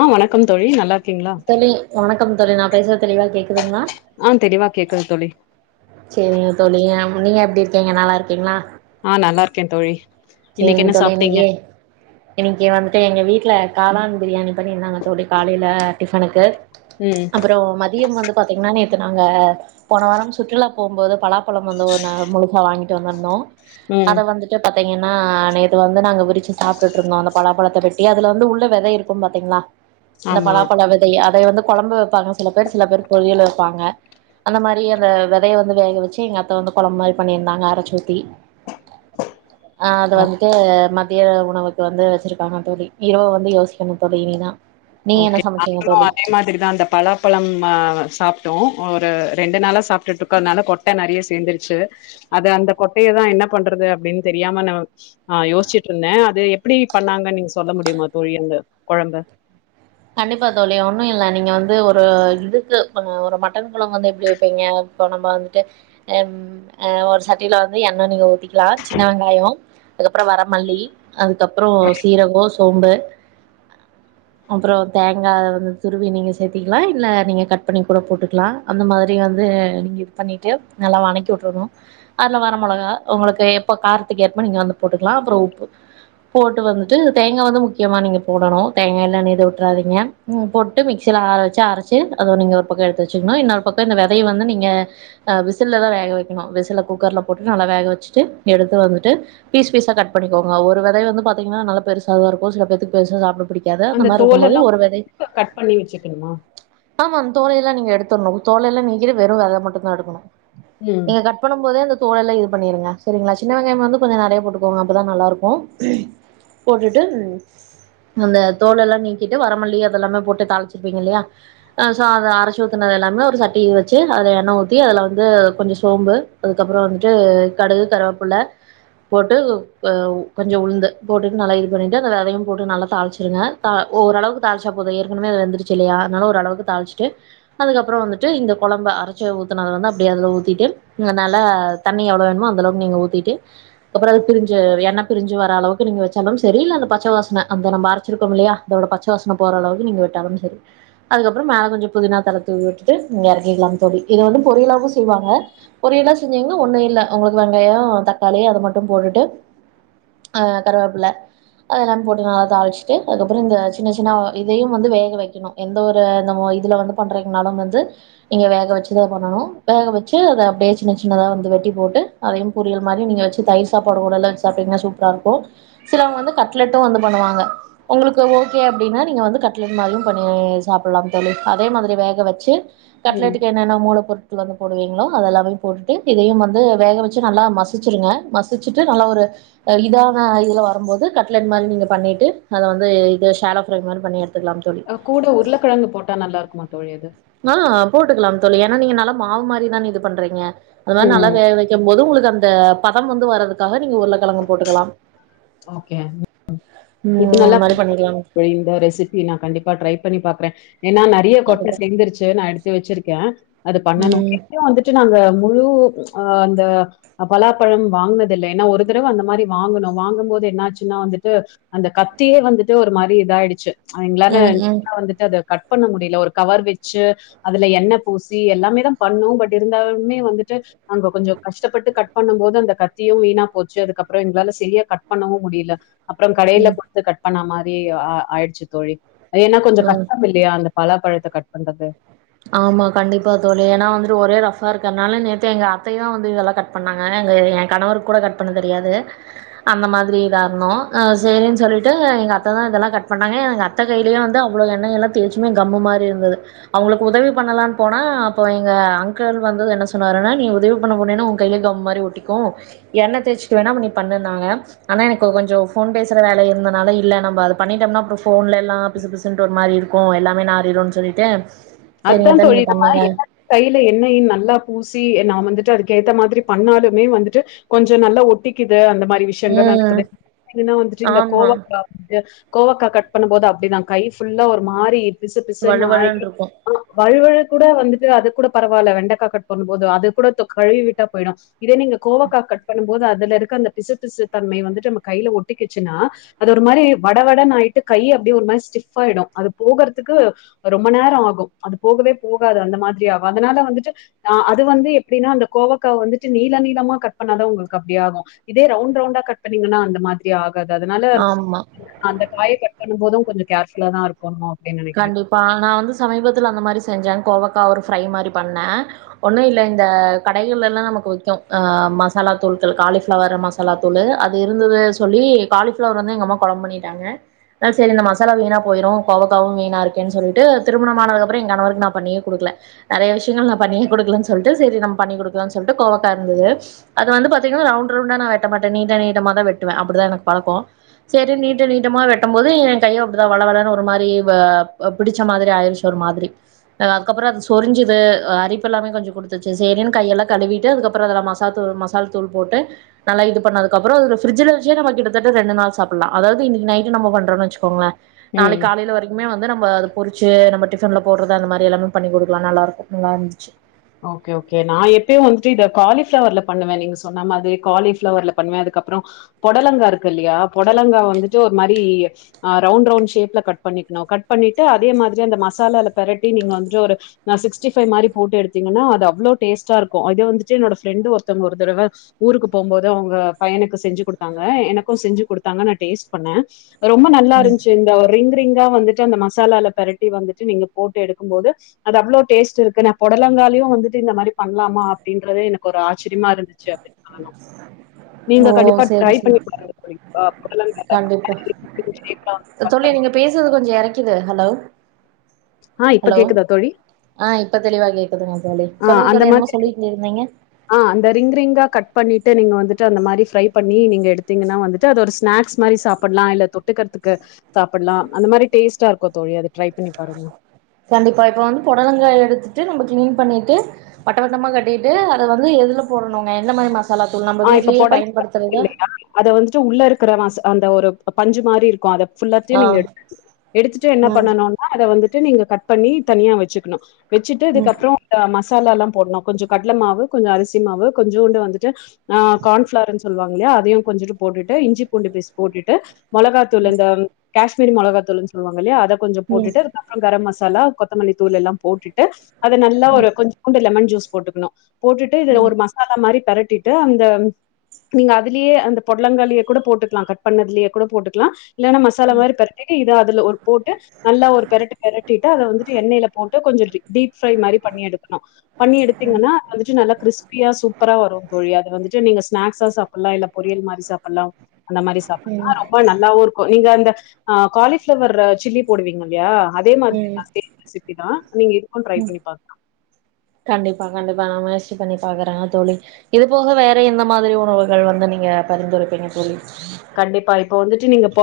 ஆஹ் வணக்கம் தோழி நல்லா இருக்கீங்களா தோழி வணக்கம் தோலி நான் பேசுறது தெளிவா கேக் துங்களா ஆ தெளிவா கேக்குது தோழி செரிங்க தோழி நீீங்க எப்படி இருக்கீங்க நல்லா இருக்கீங்களா ஆஹ் நல்லா இருக்கேன் தோழி இன்னைக்கு செரிங் என்ன தோழி சாப்ட்டீங்க இன்னைக்கு இன்னைக்கு வந்துட்டு எங்க வீட்டுல காளான் பிரியாணி பண்ணியிருந்தாங்க தோழி காலையில டிஃபனுக்கு ம் அப்புறம் மதியம் வந்து பாத்தீங்கன்னா நாங்க போன வாரம் சுற்றுலா போகும்போது பலாப்பழம் வந்து ஒன்னு முழுகா வாங்கிட்டு வந்திருந்தோம் ம் அத வந்துட்டு ப ஆனா நேத்து வந்து நாங்க விரிச்சு சாப்பிட்டு இருந்தோம் அந்த பலாப்பழத்தை பெட்டி அதுல வந்து உள்ள வெதை இருக்கும் பாத்தீங்களா அந்த ஆமா பலாப்பல வேதை அத வந்து கொழம்பு வெப்பாங்க சில பேர் சில பேர் பொரியல் வெப்பாங்க அந்த மாதிரி அந்த விதையை வந்து வேக வச்சு எங்க அத்த வந்து கொழம்பு மாதிரி பண்ணியிருந்தாங்க அரைச்சூத்தி ஆஹ் அது ஓகே வந்துட்டு ம பெதிய உணவுக்கு வந்து வெச்சிருக்காங்க தொழில் இரவு வந்து யோசிக்கண தோழி இனி தான் கேங்களும் அதே மாதிரிதான் அந்த பலாப்பழம் சாப்ப ஒரு ரெண்டு நாளா சாப்பிட்டுட்டு இருக்கோ அதனால கொட்டை நெறைய சேர்ந்துருச்சு அது அந்த கொட்டையதான் என்ன பண்றது அப்படின்னு தெரியாம நான் ஆஹ் யோசிச்சுட்டு இருந்தேன் அது எப்படி பண்ணாங்கன்னு நீங்க சொல்ல முடியுமா தோழி அந்த கொழம்பு கண்டிப்பா தோழி ஒன்னும் இல்ல நீங்க வந்து ஒரு இதுக்கு ஒரு மட்டன் குளம் வந்து எப்படி வெப்பீங்க இப்போ நம்ம வந்துட்டுஹஹ் ஒரு சட்டியில வந்து எண்ண நீங்க ஊத்த ல சின்ன வெங்காயம் அதுக்கப்புறம் வரமல்லி அதுக்கப்புறம் சீரகம் சோம்பு அப்புறம் தேங்காய் வந்து துருவி நீங்கள் சேர்த்திக்கலாம் இல்ல நீங்கள் கட் பண்ணி கூட போட்டுக்கலாம் அந்த மாதிரி வந்து நீங்கள் இது பண்ணிவிட்டு நல்லா வணக்கி விட்டுரணும் அதில் வர மிளகா உங்களுக்கு எப்போ காரத்துக்கு ஏற்ப நீங்கள் வந்து போட்டுக்கலாம் அப்புறம் உப்பு போட்டு வந்துட்டு தேங்காய் வந்து முக்கியமாக நீங்கள் போடணும் தேங்காய் எல்லாம் ந விட்டுராதீங்க போட்டு மிக்சீல ஆரவெச்சு அரைச்சு அதை நீங்க ஒரு பக்கம் எடுத்து வச்சுக்கணும் இன்னொரு பக்கம் இந்த வெதைய வந்து நீங்க வீசுல்லத வேகவேக்கனும் வீசுல்ல கூக்கர்ல போட்டு நல்ல வேக வெச்சுட்டு எடுத்து வந்துட்டு பீஸ் பீஸ் ஹா கட் பண்ணிக்குங்க ஒரு வேத வந்து பாத்தீங்களா அந்த தோல் எல்லாம் கட் பண்ணி வெச்சுக்கணுமா தோலை எல்லாம் நீங்க எடுத்துணும் தோைலல்ல நீங்கிற வெறும் வேதை மட்டும் தான் எடுக்கணும் ம் நீங்க கட் பண்ணும் போதே இந்த தொழெல்லாம் இது பண்ணிருங்க செரிங்களா சின் வெங்கயம் வந்து கொஞ்ச நெறைய போட்டு அப்பதான் நல்லா இருக்கும் போட்டுட்டு அந்த தோல் எல்லாம் நீக்கிட்டு வரமல்லி அதெல்லாமே போட்டு தாளிச்சிருப்பீங்க இல்லையா ஸோ அத அரைச்சு ஊற்றினது எல்லாமே ஒரு சட்டிை வச்சு அதை எண்ணெய் ஊற்றி அதில் வந்து கொஞ்சம் சோம்பு அதுக்கப்புறம் வந்துட்டு கடுகு கருவேப்பள்ள போட்டு கொஞ்சம் உளுந்து போட்டுட்டு நல்லா இது பண்ணிவிட்டு அந்த வெதையும் போட்டு நல்லா தாள்சிருங்க த ஓளவுக்கு தாளழிச்சா போத ஏற்கனவே அது வழுந்துருச்சு இல்லையா அதனால ஓ அளவுக்கு தாளிச்சிட்டு அதுக்கப்புறம் வந்துட்டு இந்த கொழம்ப அரைச்சு ஊற்றினதுல வந்து அப்படி அதில் ஊத்திட்டு நனால தண்ணி எவ்வளோ வேணுமோ அந்தளவுக்கு நீங்க ஊத்திட்டு அப்புறம் அது பிரிஞ்ச எண்ணெய பிரிஞ்சு வர அளவுக்கு நீங்க வச்சாலும் சரி இல்ல அந்த பச்சை வாசனை அந்த நம்ம அரைச்சி ச போற அளக்குால அதுக்கப்புறம் மேல கொஞ்சம் புதினா தள தூ விட்டுட்டு எறக்கிக்கலாம் இதை வந்து பொரியலும் செய்வாங்க பொரியலா செஞ்சங்கன்னா ஒன்னும் இல்ல உங்களுக்கு வெங்காயம் தக்காளி அதை மட்டும் போட்டுட்டு கருவேப்பில அத எல்லாம போட்டு நல்ல தளிச்சு அதுக்கப்றம் இந்த சின்ன சின்ன இதையும் வந்து வேக வெக்கணும் எந்த ஒரு இதுல வந்து பண்றிங்கனாலும் வந்து நீங்க வேக வெச்சுதா பண்ணணும் வேக வெச்சு அத பேஸ்ட் சின்ன சின்னதா வந்து வெட்டி போட்டு அதையும் பொறியல் மாதிரி நீங்க வெச்சு தயிர் சாப்பாடு கூட எல்லாம் வச்சு சாப்பிட்டீங்கன்னா சூப்பரா இருக்கும் சில வங்க வந்து கட்லெட்டும் வந்து பண்ணுவாங்க உங்களுக்கு ஓகே அப்படின்னா நீங்க வந்து கட்லெட் மாரியும் பண்ணி சாப்டலாம்ன தோழி அதே மாரி வேக வச்சு ம் கட்லேட்டுக்கு என்னென்ன மூளை பொருட்க வந்து போடுவீங்களோ அதெல்லாமே போட்டுட்டு இதையும் வந்து வேக வச்சு நல்லா மசிச்சிருங்க மச சுச்சுட்டு நல்ல ஒரு இதான இததுல வரும்போது கட்லட் மாரி நீங்க பண்ணிட்டு அதை வந்து இது ஷல ஃப்ரை மாரி பண்ணிடு ஆ கூட உருளைக்கிழங்கு போட்டா நல்லா இருக்குமா தோழி அது ஆ போட்டுக்கலாம் தோழி ஏன்னா நீங்க நல்லா மாவு மாரிதானே இது பண்றீங்க அது மாரி நல்லா ம் வேக வைக்கும் போது உங்களுக்கு அந்த இந்த பதம் வந்து வர்றதுக்காக நீங்க உருல கிழங்கு போட்டுக்கலாம் ஓகே இப்ப ம் நல்லா அது மாரி பண்ணிக்கலாம் இந்த ரெசிபி நான் கண்டிப்பா டரை பண்ணி பாக்குறேன் ஏன்னா நிறைய கொட்டை அதுதா சேந்துருச்சு நான் எடுத்து வச்சிருக்கேன் அது பண்ணனு ம் வந்துட்டு நாங்க முழு அந்த பலாப்பழம் வாங்கினத இல்லை ஏன்னா ஒரு தடவை அந்த மாரி வாங்கணும் வாங்க போது என்னாச்சுன்னா வந்துட்டு அந்த கத்தியே வந்துட்டு ஒரு மாரி இதாயிடுச்சு அவங்களானா ம் ம் வந்துட்டு அது கட் பண்ண முடியல ஒரு கவர் வச்சு அதுல எண்ணெய பூசி எல்லாமே தான் பண்ணோம் பட் இருந்தாலமே வந்துட்டு நாங்க கொஞ்சம் கஷ்டப்பட்டு கட் பண்ணும் போது அந்த கத்தியும் வீணா போச்சு அதுக்கப்புறம் எங்களால சொ கட் பண்ணவும் முடியல அப்புறம் கடையில ம் கொடுத்து கட் பண்ணாமா ஆயிடுச்சு தோழி ஏன்னா கொஞ்சம் ம் கஷ்டம் இல்லையா அந்த பலாப்பழத்தை கட் பண்றது ஆமா கண்டிப்பா தோழி ஏன்னா வந்துட்டு ஒரே ரஃபா இருக்கிறதுனால நேத்து எங்க அத்தைையதான் வந்து இதெல்லாம் கட் பண்ணாங்க எங்க என் கணவருக்கு கூட கட் பண்ண தெரியாது அந்த மாரி இதா இருந்தும் சரின்னு சொல்லிட்டு எங்க அத்தைான் இதெல்லாம் கட்ட பண்ணாங்க எங்க அத்த கையிலேயு வந்து அவ்ள எண்ண எல்லாம் தேயச்சுமே கம் மாரி இருந்தது அவங்களுக்கு உதவி பண்ணலான்னு போனா அப்போ எங்க அங்கிள் வந்து என்ன சொன்னாருன்னா நீ உதவி பண்ண போனன்னா உங்க கையே கம் மாதிரி ஒட்டிக்கும் என்ண்ணனய்சுிட்டு வேணா நீ பண்ணிருந்தாங்க ஆனா எனக்கு கொஞ்சம் ஃபோன் பேசுற வேலை இருந்தனால இல்லை நம்ம அதை பண்ணிட்டோம்னா அப்புறம் போபன்ல எல்லாம் பிசு பிசுனுட்டு ஒரு மாதிரி இருக்கும் எல்லாமே நாறிடும்ம்ன்னனு சொல்லிட்டு சரிங்க அதுதான் அதா நீங்க தொழில் நாம பண்ணுங்க என்ன கையில என்னையும் நல்லா பூசி நான் வந்து ட்டு அதுக்கு ஏத்த மாதிரி பண்ணாலுமே வந்துட்டு கொஞ்சம் நல்லா ஒட்டிக்குது அந்த மாரி விஷயங்கள் ம் நடக்குதுன்னா வந்துட்டு இந்த ஆமா கோவாந்து கோவக்கா கட் பண்ணும்ப போது அப்படிதான் கை ஃபுல்லா ஒரு மாறி வலுவலனு இருக்கும் வழுவழுு கூட வந்துட்டு அது கூட பரவால்ல வெண்டைக்காய் கட் பண்ணும் போது அது கூட கழுவி விட்டா போயிடும் இதே நீங்க கோவக்காய் கட் பண்ணும்போது அதுல இருக்க அந்த பிசு திசு தன்மை வந்துட்டு நம்ம கையில ஒட்டிிக்கிச்சுன்னா அது ஒரு மாரி வட வட நாயிட்டு கை அப்படியே ஒரு மாரி ஸ்டிஃப் ஆயிடும் அது போகறதுக்கு ரொம்ப நேரம் ஆகும் அது போகவே போகாது அந்த மாதிரி ஆகும் அதனால வந்துட்டு அது வந்து எப்படின்னா அந்த கோவக்காய் வந்துட்டு நீல நீளமா கட் பண்ணாதான் உங்களுக்கு அப்படி ஆகும் இதே ரவுண்ட் ரவுண்டா கட் பண்ணீங்கன்னா அந்த மாதிரி ஆகும் து அதனால ஆமா அந்த காய கட் பண்ணும் போதும் கொஞ்சம் கேர்ஃபுல்ல தான் இருக்கணும் அப்படின்னு நினைக்கிறேன் கண்டிப்பா நான் வந்து சமீபத்து துல அந்த மாரி செஞ்சாங் கோவக்கா ஒரு ஃப்ரையி மாரி பண்ணே ஒன்னு இல்ல இந்த கடைகள்லல்லா நமக்கு விக்கும் அ மசாலா தூள்கள் காளிஃப்ளவரு மசாலா தூளு அது இருந்துது சொல்லி காளிஃப்ளவர் வந்து எங்கம்மா கொழம் பண்ணிட்டாங்க நா சேரி அந்த மசாலா வீணா போயிரு கோவ க்காவு வீணா இருக்கு சொல்ட்டு திருமணமானதுக்கப்றோ எங்கணவருக்கு நா பண்ணியே குடுக்கல நெறைய விஷயங்கள் நா பண்ணியே குடுக்கலன் சொல்ட்டு சேரி நம்ம பண்ணி குடுக்கலான் சொல்ட்டு கோவக்கா இருந்துது அத வந்து பாத்தீங்கனா ரவுண் ரவுண்டா நா வெட்ட மாட்டே நீட்ட நீட்டமா தா வெட்டுவே அப்புடிதா எனக்கு பழக்கோ செரி நீட்ட நீட்டமா வெட்டம்போது எ கையு அப்டிதா வழவழன்னு ஒரு மாரி வ அப் பிடிச்ச மாதிரி ஆயிர்ச்சு ஒரு மாதிரி அதுக்கப்றோ சொரிஞ்சிது அரிப்பெல்லாமே கொஞ்ச குடுத்துச்சு சேரின்னு கையெல்லா கழுவிட்டு அதுக்கப்பறோ அதுல மசா தூள் மசால் தூள் போட்டு நல்லா இது பண்ணதுக்கப்றொ அதுல ஃப்ரிஜ்ஜுல வச்சே நம்ம கிட்டதட் ட ரெண்டு நாள் சாப்புட்லா அதாவது இன்னைக்கு நைட்டு நம்ம பண்றொனு வச்சிக்கோங்க உம் நாளைக் காலையில வரைக் க்மே வந்து நம்ம அத பொரிச்சு நம்ம டிஃபன்ல போட்றது அந்த மாரி எல்லாமே பண்ணி குடுக்லா நல்லாருக்கு நல்லா இருந்துச்சி ஓகே ஓகே நா எப்பயு வந்துட்டு இத காலிஃப்ளவர்ல பண்ணுவே நீங்க சொன்ன மாதிரி காலிஃப்ளவர்ல பண்ணுவே அதுக்கப்றொ பொடலங்காருக்கு இல்லையா பொடலங்கா வந்துட்டு ஒரு மாரி அ ரவுண்ட்டு ரவுண்ட் ஷேப்ல கட் பண்ணிக்ணு கட் பண்ணிட்டு அதே மாதிரி அந்த மசாலால பெரட்டி நீங்க வந்துட்டு ஒரு நா சிக்ஸ்டி ஃபை மாரி போட்டு எடுத் திங்கனா அது அவ்ளோ டேஸ்ட்டா இருக்கு இது வந்துட்டு என்னோட ஃப்ரெண்டு ஒருத்தங்க ஒரு தடவ ஊருக்கு போம்போது அவங்க பையனுக்கு செஞ்சு குடுத்தாங்க எனக்கு செஞ்சு குடுத்தாங்க நா டேஸ்ட் பண்ணெ ரொம்ப நல்லா ம் இருந்ச்சு இந்த ரிங் ரிங் கா வந்துட்டு அந்த மசாலால பெரட்டி வந்துட்டு நீங்க போட்டு எடுக்கும் போது அது அவ்ளோ டேஸ்ட் இருக்கு நா போட் டலங்காலையு வந்துட்டு இந்த மாரி பண்லாமா அப்டின்றதே எனக்கொரு ஆச் சிர்மா இருந்துச்சி அப்டின் சொல்லனு நீங்க ஓ கண்டிப்பா சேரி ட்ரை பண்ணி சேரி பாருங்க போய் ஆ பொடலங்கால கண்டிப்பா [unintelligible] கிது ஹலோ ஆ இப்ப ஹலோ கேக்குதா தோழி ஆஹ் இப்ப தெளிவா கேக் க்குதுங்க தோழி ஆ சொல்லுங்க அந்த தோழி என்னமா மாதிரி சொல்லிட்டு இருந்தீங்க ஆ அந்த ரிங் ரிங்கா கட் பண்ணிட்டு நீங்க வந்துட்டு அந்த மாரி ஃப்ரை பண்ணி நீங்க எடுத்திங்கனா வந்துட்டு அது ஒரு ஸ்நேக்ஸ் மாரி சாப்புட்லா இல்ல தொட்டுக்றதுக்கு சாப்புட்லா அந்த மாரி டேஸ்ட்டா இருக்கு தோழி அது ட்ரை பண்ணி பாருங்க கண்டிப்பா இப்ப வந்து பொடலங்கா எடுத்துட்டு நம்ம க்ளீன் பண்ணிட்டு வட்டவட்டமா கட்டிட்டு அத வந்து எதுல போடணுங்க எந்த மாரி மச ஆஹ் இப்ப பொடலங்கா இருக்கு இல்லையா அத வந்துட்டு உள்ள இருக்ற மச அந்த ஒரு பஞ்சு மாரி இருக்கூ அத ஃபுல்லாத்தையு ஆ நீங்க எடுத்து என்ன ம் பண்ணனுனா அத வந்து ட்டு நீங்க கட் பண்ணி தனியா வச்சுக்கணு வெச்சுட்டு ம் இதுக்கப்றோ அ மஸ் மசாலலா போட்னு கொஞ்ச கட்ல மாவு கொஞ்ச அரிசி மாவு கொஞ்சோன்டு வந்துட்டு ஆஹ் கான்ஃபளார்னு சொல்லுவாங்கல்ல அதையு கொஞ்சோன்டு போட்டுட்டு இஞ்சி பூண்டு பேஸ்ட் போட்டுட்டு மொளகாத்தூளு இந்தம் கேஷ்மீரி மொளத்தூள்னு சொல்வாங்க இல்லயா அத கொஞ்ச ம் ம் போட்டுட்டு அதுக்கப்பற கரம் மசா தலா கொத்தமல்லி தூளு எல்லா போட்டுட் டு அத நல்ல ஒரு ம் கொஞ்சோன்டு லெமன் ஜூஸ் போட்டுக்கணு போட்டுட்டு இதுல ஒரு மசாலா மாரி பெரட்டிட் டு அந்த நீங்க அதுலயே அந்த பொட்லங்காலே கூட போட்டுக்லா கட் பண்ணதுலே கூட போட்டுக்லா இல்லனா மசாலா மாரி பெரட்டிட்டு இத அதுல ஒரு போட்டு நல்லா ஒரு பெரட்டு பெரட்டிட்டு அத வந்துட்டு எண்ணெய்ல போட்டா கொஞ்சம் டீப் ஃப்ரை மாரி பண்ணி எடுக்கணு பண்ணி ம் எடுக்குறீனா அது நல்லா கிறிஸ்பியா சூப்பராக வரு அது வந்துட்டு நீங்க ஸ்நாக்ஸ் ச சாப் சப்டலா இல்ல பொரியல் மாரி சாப்டலா அந்த மாரி சாப்டலா ம் ரொம்ப நல்லாவு இருக்கோ நீங்க அந்த ஹ் காலிஃபளவர் சில்லி போடுவீங்க இல்லயா அதே ம் மாரிதா சேம் ரெசிபி தா நீங்க இதுக்கு ட்ரை ம் பண்ணி பாக்கலா வ நா முயற்சி பண்ணி பாக்குற தோழி இது போக வேற எந்த மாதிரி உணவுகள் வந்து நீங்க பரிந்துரைப்பீங்க தோழி கண்டிப்பா இப்ப வந்துட்டு நீங்க பொ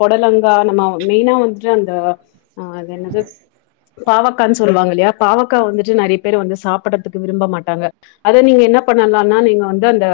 பொடலங்கா நம்ம மெயினா வந்துட்டு அந்த அஹ் என்னது பாவக்கனு சொல்லுவாங்க லயா பாவக்கா வந்துட்டு நறைய பேர் வந்து சாப்டுறதுக்கு விரும்ப மாட்டாங்க அத நீங்க என்ன பண்ணலானா நீங்க வந்து அந்த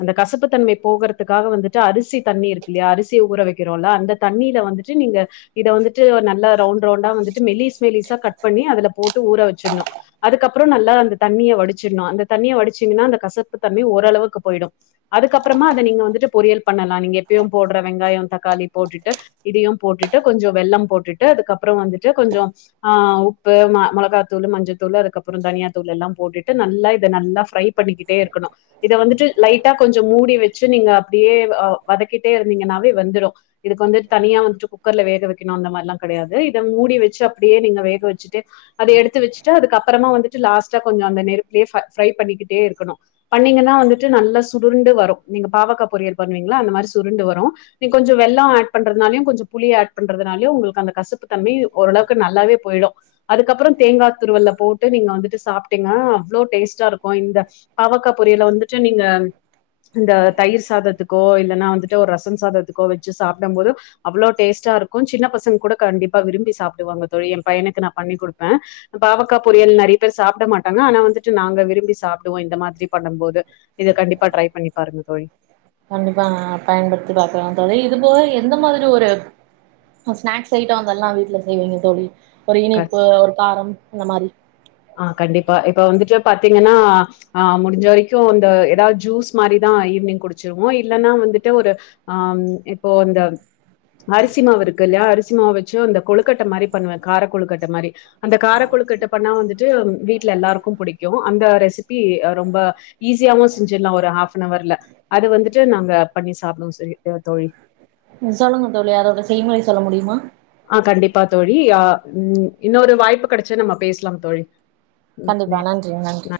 அந்த கசப்புத்தன்மை போகறதுக்காக வந்துட்டு அரிசி தண்ணி இருக்குலயா அரிசிய ஊர வக்கிறோல அந்த தண்ணில வந்துட்டு நீங்க இத வந்துட்டு நல்லா ரவுண்ட் ரவுண்டா வந்துட்டு மெலிஸ் மெலிசா பண்ணி அதுல போட்டு ஊற வச்சுறனோ அதுக்கப்றோ நல்லா அந்த தண்ணிய வடிச்சுடனோ அந்த தண்ணிய வடிச்சீங்கன்னா அந்த கசப்பு தண்ணி ஓரளவுக்கு போயிடோ அதுக்கப்றமா அத நீங்க வந்துட்டு பொறியல் பண்ணலா நீங்க எப்பயு போடுற வெங்காயோ தக்காளி போட்டுட்டு இதையு போட்டுட்டு கொஞ்சோ வெள்ளமு போட்டுட்டு அதுக்கப்றோ வந்துட்டு கொஞ்சோ ஆஹ் உப்பு ம மொளகாத்தூளு மஞ்சத்தூறு அதுக்கப்றோ தனியாத்தூறு எல்லா போட்டுட்டு நல்லா இதை நல்லா ஃப்ரை பண்ணிக்கிட்டே இருக்கணோ இத வந்துட்டு லைட்டா கொஞ்சோ மூடி வச்சு நீங்க அப்டியே அ வதக்கிட்டே இருந்தீங்கனாவே வெந்துடோ இதுக்கு வந்துட்டு தனியா வந்துட்டு குக்கர்ல வேக வைக்கணோ அந்த மாரி எல்லா கடையாது இத மூடி வச்சு அப்டியே நீங்க வேக வச்சுட்டு அத எடுத்து வச்சுட்டு அதுகப்றமா வந்துட்டு லாஸ்டா கொஞ்சோ அந்த நெருப்பலயே ஃபரை பண்ணிக்கிட்டே இருக்கணோ பன்னீங்கன வந்துட்டு நல்லா சுடுண்டு வரு நீங்க பாவக்கா பொரியல் பண்ணுவீங்க ங்களோ அந்த மாரி சுருண்டு வரோ நீ கொஞ்சோ வெல்லோ ஆட் பண்றதுனாலயே கொஞ்சோ புளிய ஆட் பண்றதுனாலயே உங்ளுக்கு கசப்பு தன்மை ஓரளவுக்கு நல்லாவே போயிடோ அதுக்கப்றோ தேங்கா துருவல போட்டு நீங்க வந்து சாப்டிங்கனா அவ்ளோ டேஸ்டா இருக்கோ இந்த பாவக்கா பொரியல வந்துட்டு நீங்க இந்த தயிர் சாதத்துக் க்கோ இல்லன்னா வந்துட்டு ஒரு ரசந் சாதத்துக்கோ வச்சு சாப்டும் போது அவ்ளோ டேஸ்ட்டா இருக்கோ சின்ன பசங்க கூட கண்டிப்பா விரும்பி சாப்டுவாங்க தோழி என் பையனுக்கு நா பண்ணி குடுப்பே பாவக்கா பொரியல் நறைய பேர் சாப்ட மாட்டாங்க ஆனா வந்துட்டு நாங்க விரும்பி சாப்டுவோ இந்த மாரி பண்ணும் போது இதை கண்டிப்பா ட்ரை பண்ணி பாருங்க தோழி கண்டிப்பா பயன்படுத்தி பாக்குற தோழி இது போல எந்த மாதிரி ஒரு ஸ்நாக்ஸ் ஐட்டோ அது எல்லா வீட்டுல செய்வீங்க தோழி ஒரு இனிப்பு ஒரு காரம் இந்த மாரி ஆஹ் கண்டிப்பா இப்ப வந்துட்டு பாத்தீங்கனா ஆ முடிஞ்ச வரைக்கோ அந்த ஏதாவது ஜூஸ் மாரிதா ஈவினிங் குடிச்சிருவோ இல்லனா வந்துட்டு ஒரு ஆ இப்போ அந்த அரிசி மாவு இருக்கு இல்லயா அரிசி மாவ வச்சு அந்த கொழுக்கட்டை மாரி பண்ணுவே கார கொழுக்கட்டை மாரி அந்த காரக்குழுக்கட்டை பண்ணா வந்துட் ட்டு வீட்டுல எல்லாருக்கோ பிடிக்கோ அந்த ரெசிபி ரொம்ப ஈஸியாவோ செஞ்சிலா ஒரு ஹாஃபன் அவர்ல அது வந்துட்டு நாங்க பண்ணி சாப்டுவோ தோழி தோழி ம் சொல்லங்க தோழி அதோட செய்முறை சொல்ல முடியுமா ஆஹ் கண்டிப்பா தோழிஹ் உம் இன்னொரு வாய்ப்பு கிடைச்சா நம்ம பேசலாம் தோழி ம் நே கண்டிப்பா நன்றி நன்றி ந